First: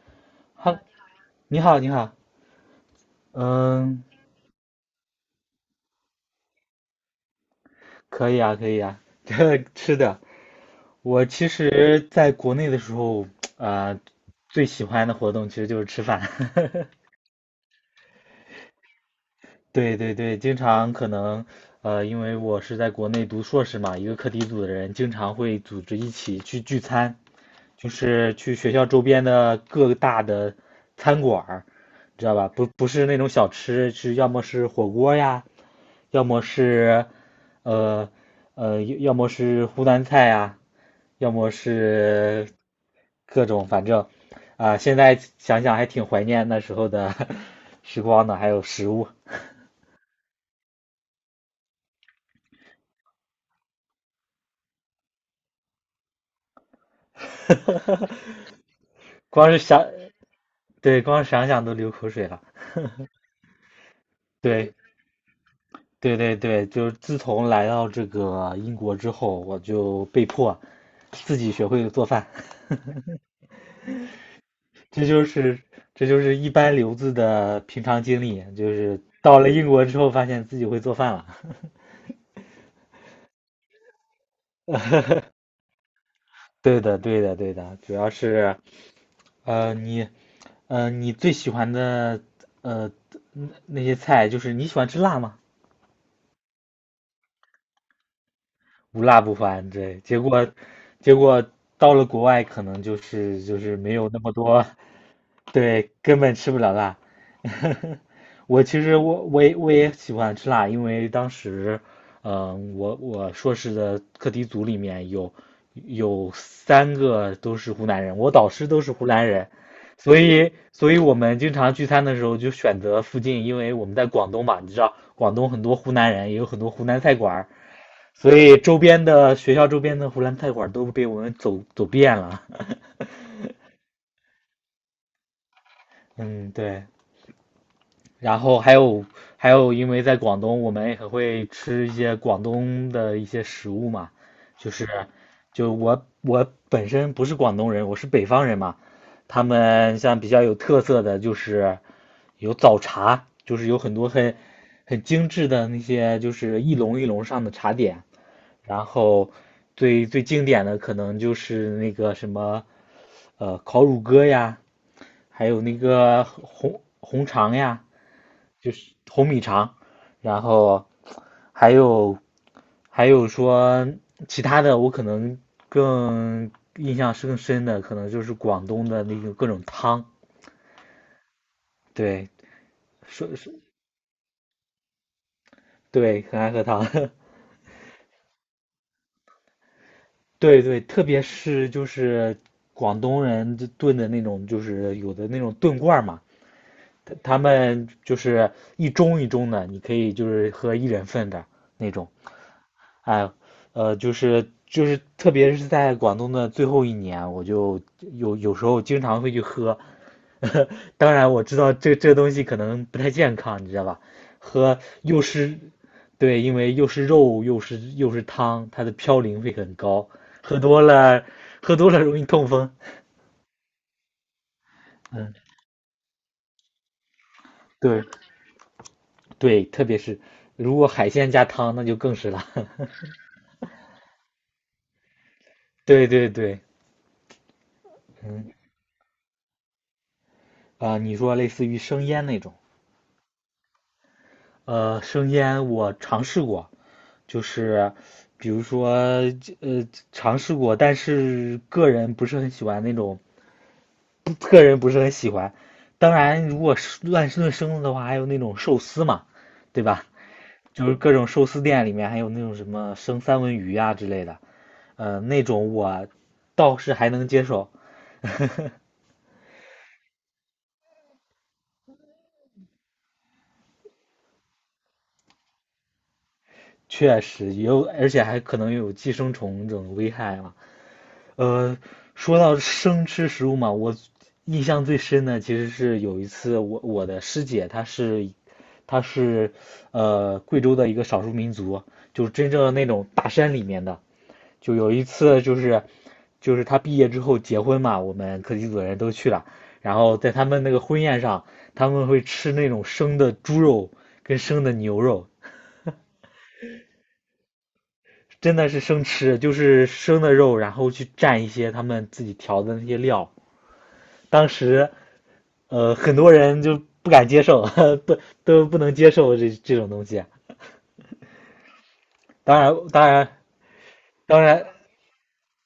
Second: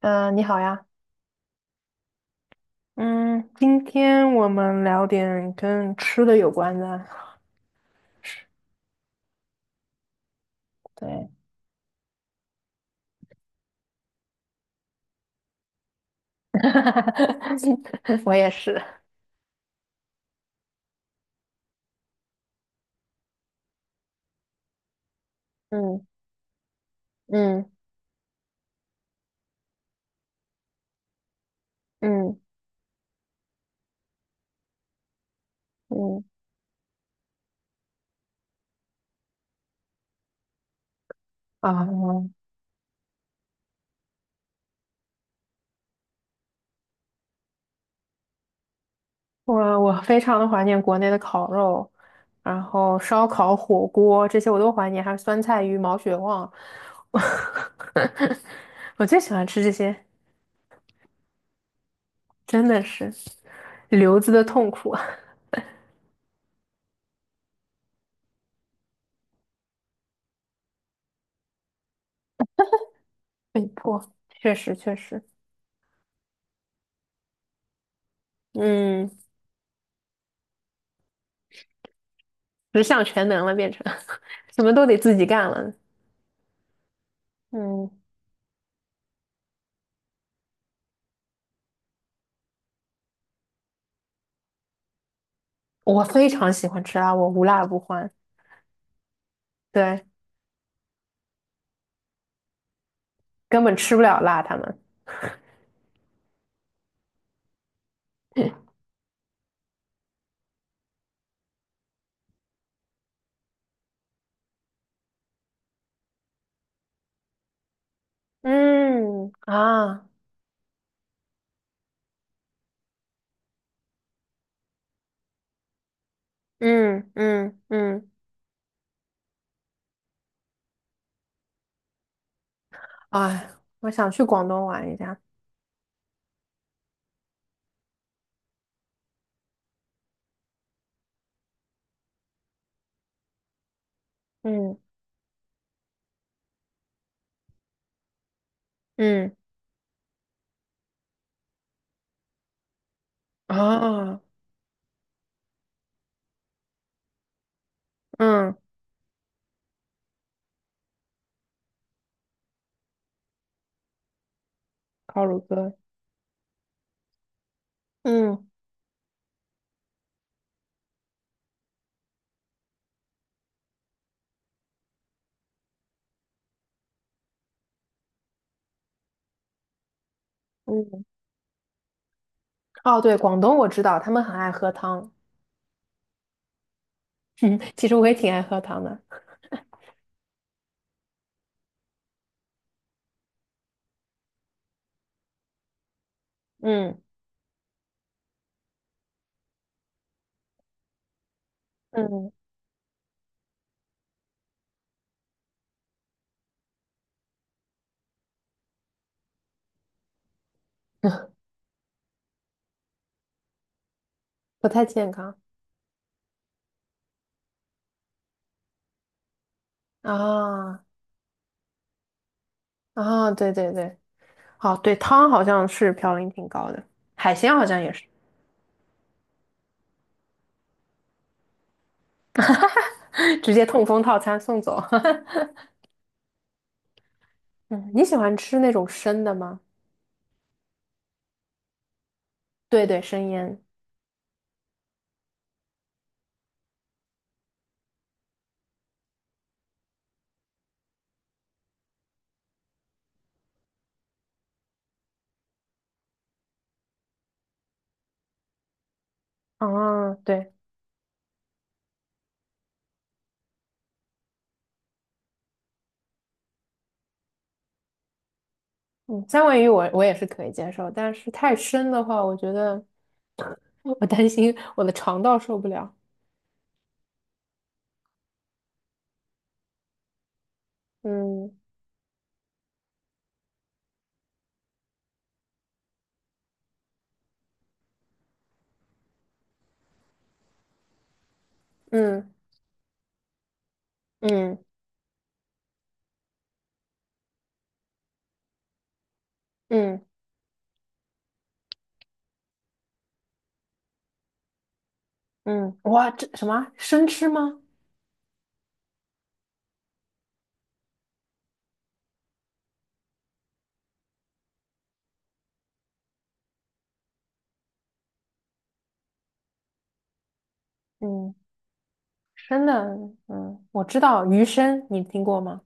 嗯，你好好，呀。你好，你好，嗯，今嗯，天我们聊点跟吃的有关的。可以啊，可以啊。这吃的，我对，其实在国内的时候，呃，最喜欢的活动其实就是吃饭。我也是。对对对，经常可能，因为我是在国内读硕士嘛，一个课题组的人经常会组织嗯一起去聚餐，嗯就是去学校周边的各大的餐馆儿，知道嗯吧？不是那种小吃，是要么是火锅呀，嗯要么是，呃要么是湖南菜呀，要么啊，是各种，反正啊，现在想想还挺怀念那时候的 时光的，还有食物。我非常的怀念国内的烤肉，然后烧烤、火锅这些我都怀念，还有酸菜鱼、毛血旺。我最喜欢光是吃这想，些，对，光想想都流口水了。真的是留子的痛对，苦啊。对对对，就是自从来到这个英国之后，我就被迫自己学会了做饭，被迫，确实确这实，就是这就是一般留子的平常经历，就是嗯。到了英国之后，发现自己会做饭了。十项全能了，变成 什么都得自己干了。对的，对的，对的，嗯，主要是呃，你你最喜欢的呃那些菜，就是你喜欢吃辣吗？我非常喜欢吃辣，我无辣不欢。无辣不欢，对，对，结果到了国外可能就是根本吃没不有那了么辣，他多，们。对，根本吃不了辣。我 其实我我也我也喜欢吃辣，因为当时，我硕士的课题组里面有三个都是湖南人，我导师都是湖南嗯人，啊，所以我们经常聚餐的时候就选择附近，因为我们在广东嘛，你知道广东很多湖南人，也有很多湖南嗯菜馆儿，嗯嗯。所以周边的学校周边的湖南菜馆儿都被我们走遍了。哎，我想去广东玩一下。嗯，对。然后还有，因为在广东，我们也很会吃一些广东的一些食物嘛，就嗯是就我本身不是广东人，我是北方人嘛，嗯他们像比较有特色的就是有早茶，就是有很多啊很精致的那些就是一笼一笼上的茶点，嗯，然后最最经典的可能就是那个什么烤乳鸽呀，烤乳还有鸽。那个红肠呀。嗯就是红米肠，然后还有还有说其他的，我可能更，印象是更深的，可能就是广东的那种各种汤，嗯，对，哦，对，说广是，东我知道，他们很爱喝汤。对，很爱喝汤，嗯，其实我也挺爱喝汤的。对对，特别是就是广东人就炖的那种，就是有的那种炖罐儿嘛，嗯他们就是一盅一盅的，你可以就是喝一人份的那种，嗯。哎，就是，特别是在广东的最后一年，我就有时候经常会去喝。当然，我知道这东西可能不太健康，你知道吧？不喝太健又康。是，对，因为又是肉又是汤，它的嘌呤会很高，喝多啊了喝多了容易痛风。啊，对对对。哦，对，汤嗯，好像是嘌呤挺高的，海鲜好像也对是。对，特别是如果海鲜加汤，那就更是了。直接痛风套餐送走。对对对，嗯，你喜欢嗯吃那种生的吗？啊，你说类似于生腌那种。对对，生腌。生腌我尝试过，就是比如说尝试过，但是个人不是很喜欢那种，个人不是很喜欢。当然，如果是乱炖生的的话，还有那种寿司嘛，对吧？啊，对。就是各种寿司店里面还有那种什么生三文鱼啊之类的，那种我倒是还能接受，嗯，三文鱼我也是可以接受，但是太生的话，我觉得我担心我的肠道受不了。确实有，而且还可能有寄生虫这种危害嘛。嗯呃，说到生吃食物嘛，我印象最深的其实是有一次我的师姐她是贵州的一个少数民族，就嗯是真正的那种大山里面的。嗯就有一次就是她毕业之后结婚嘛，我们课题组的人都去了，然嗯后在他们那个婚宴上，他们会吃那种生的猪肉跟生的牛肉，嗯，哇，这什么生吃吗？真的是生吃，就是生的肉，然后去蘸一些他们自己调的那些料。当时很多人就不敢接受，都都不能接受这种东西啊。嗯，当生的。然，当然，嗯，我知道当鱼然，生，你听过吗？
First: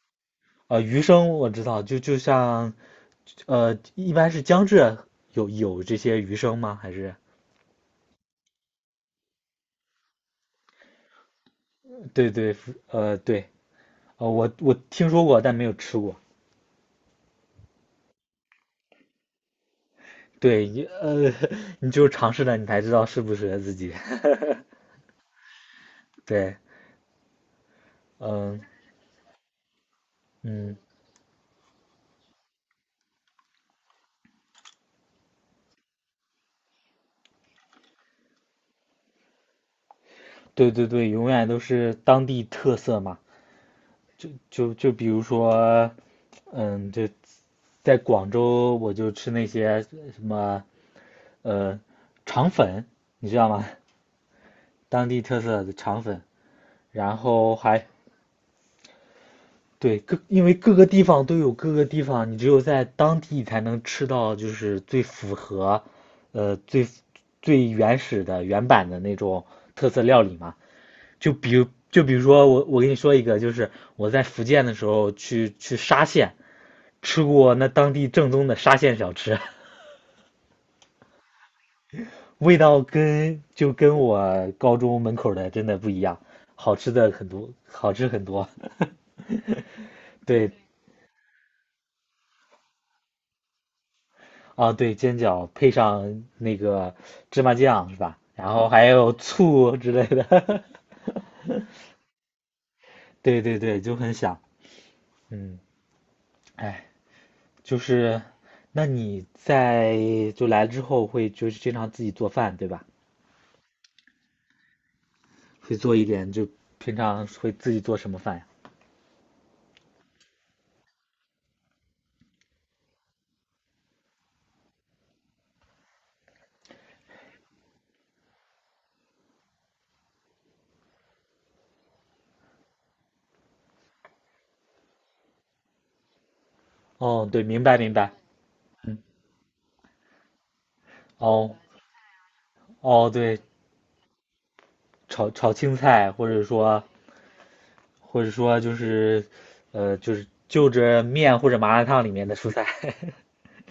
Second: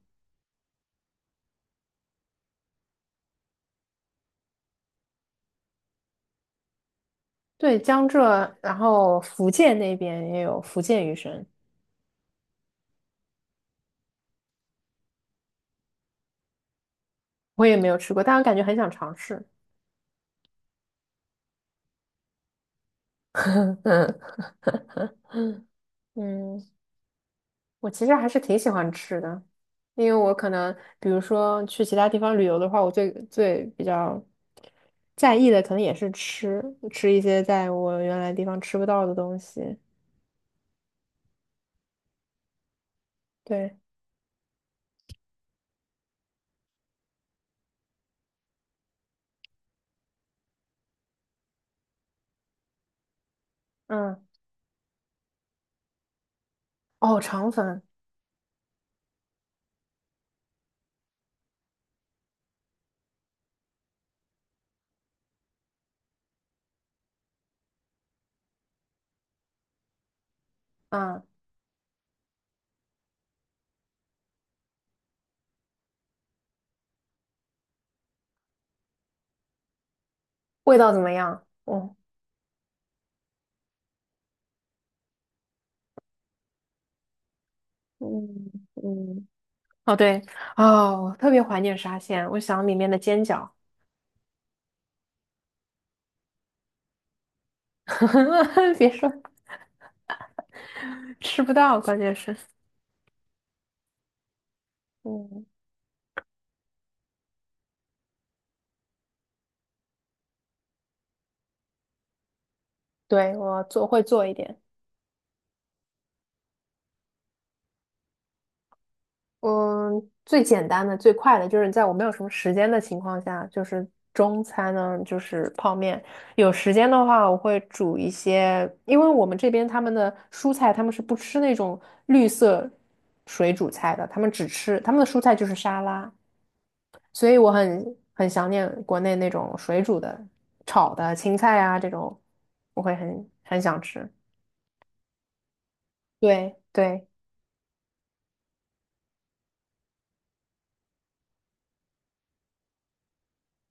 鱼生我知道，就像，一般是江浙有这些鱼生吗？还是，对，江浙，然后福建那边也有福建鱼生。对对，对，我听说过，但没有吃过。我也没有吃过，但我感觉很想尝试。对，你就有尝试了，你才知道适不适合自 己。嗯对，嗯，我其实还是挺嗯喜欢吃的，因为我可能嗯，比如说去其他地方旅游的话，我最最比较在意的可能也是吃，吃一些在我原来地方吃不到的东西。对对对，永远都是当地特色嘛。对。就比如说，嗯，就。在广州我就吃那些什么呃肠粉，你知道吗？嗯。当地特色的肠粉，然哦，肠后粉。还，对，各，因为各个地方都有各个地方，你只有在当地才能吃到就是最符合最最原始的原版的那种特色料理嘛。嗯，就比如说我跟你说一个，就是我在福建的时候去沙县吃过那当地正宗的沙县小吃。味道怎么样？哦。味道跟，就跟我高中门口的真的不一样，好吃的很多，好吃很多。嗯嗯。哦对。对，哦，我特别怀念沙县，我想里面的煎饺。啊，对，煎饺配上那个芝麻酱是吧？然后 还别说有醋之类的，吃不到，关键是，对对对，就很想，嗯。嗯，哎，就是，那你在，就来了之后会就是经常自己做饭对吧？对，我做会做一点。会做一点，就平常会自己做什么饭呀？嗯，最简单的、最快的就是在我没有什么时间的情况下，就是中餐呢，就是泡面。有时间的话，我会煮一些，因为我们这边他们的蔬菜，他们是不吃那种绿色水煮菜的，他们只吃他们的蔬菜就是沙拉，所哦，以对，我明白明很白。很想念国内那种水煮的、炒的青哦菜啊这种，我会哦，很对，很想吃。炒青菜，或者对说对。或者说就是就着面或者麻辣烫里面的蔬菜。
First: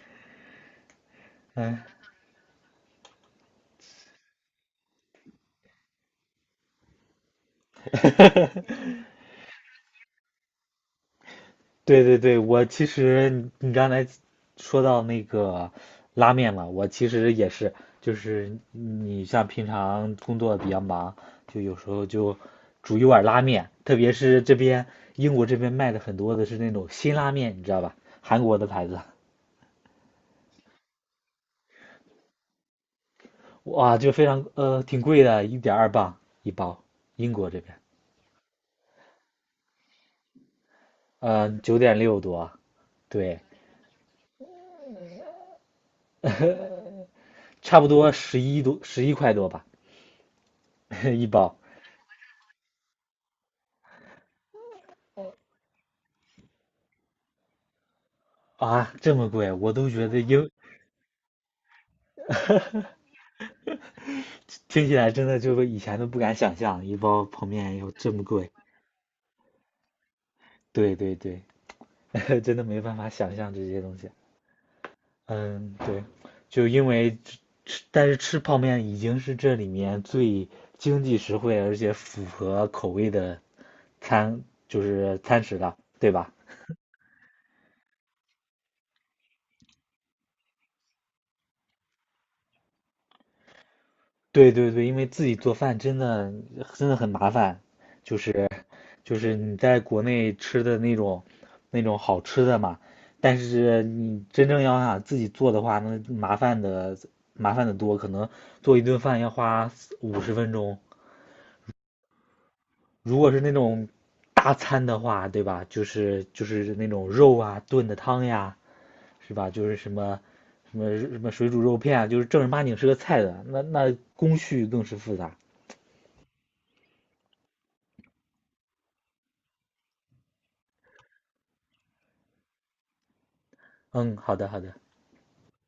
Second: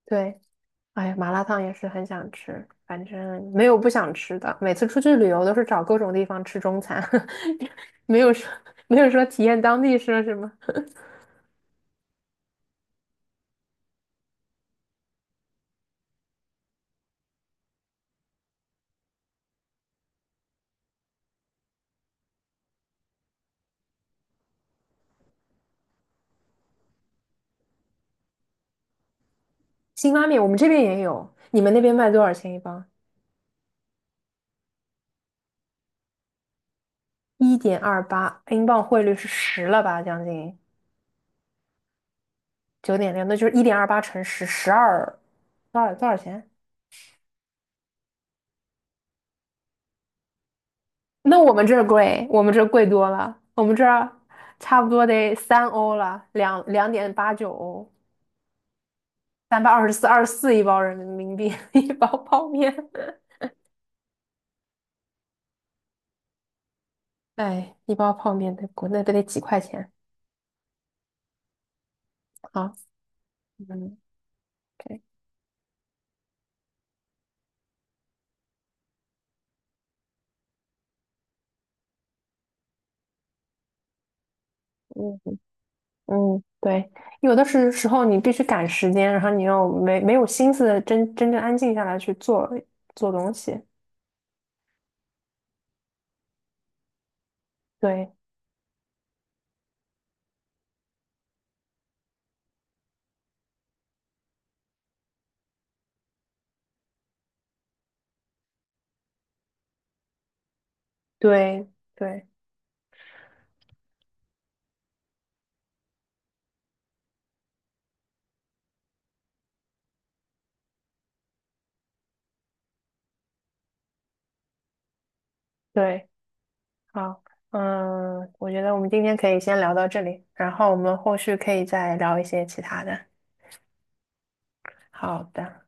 对，哎呀，麻辣烫也嗯，是很想吃，反正没有不想吃的。每次出去旅游都是找各种地方吃中餐。没有说没有说体验当地说什么。对对对，我其实你刚才说到那个拉面嘛，我其实也是，就是你像平常工作比较忙，就有时候就煮一碗拉面，特别是这边英国这边卖的很多的是那种辛拉面，你知道吧？韩国的牌子，辛拉面我们这边也有，你们那边卖多少钱一磅？哇，就非常挺贵的，1.2磅一包，英国一这边，点二八，英镑汇率是十了吧？将近9.6多，9.6，那对，就是一点二八乘十，12，多少钱？差不多11多，11块多吧，一那我包，们这儿贵，我们这儿贵多了，我们这儿差不多得3欧了，两点八九欧。啊，这么贵，三百我二都十四，觉得，二十四一包人民币，一包泡面。听起来真的就是以前都不敢想象，一包泡哎，面要一这包么泡贵。面在国内都得几块钱。对对对，真的啊。没办法想象这些嗯，东西。对。嗯，对，就因为吃，但是吃泡面已经是这里面最经济实惠，而且符合口味的餐，就嗯是餐食了，对吧？嗯，对，有的时候你必须赶时间，然后你又没有心思真正安静下来去做东西。对对对，因为自己做饭真的真的很麻烦，对就是就是你在国内吃的那种好吃的嘛，但是你真正要想自己做的话，那麻烦的多，可能做一顿饭要花50分钟。对对如果是那种大餐的话，对吧？就是那种肉啊炖的汤呀，是吧？就是什么什么什么水煮肉片啊，就是正儿八经是个菜的，那工序更是复杂。对，好，嗯，我觉得我们今天可以先聊到这里，然后我们后续可以再聊一些其他的。嗯，好的好的。好的。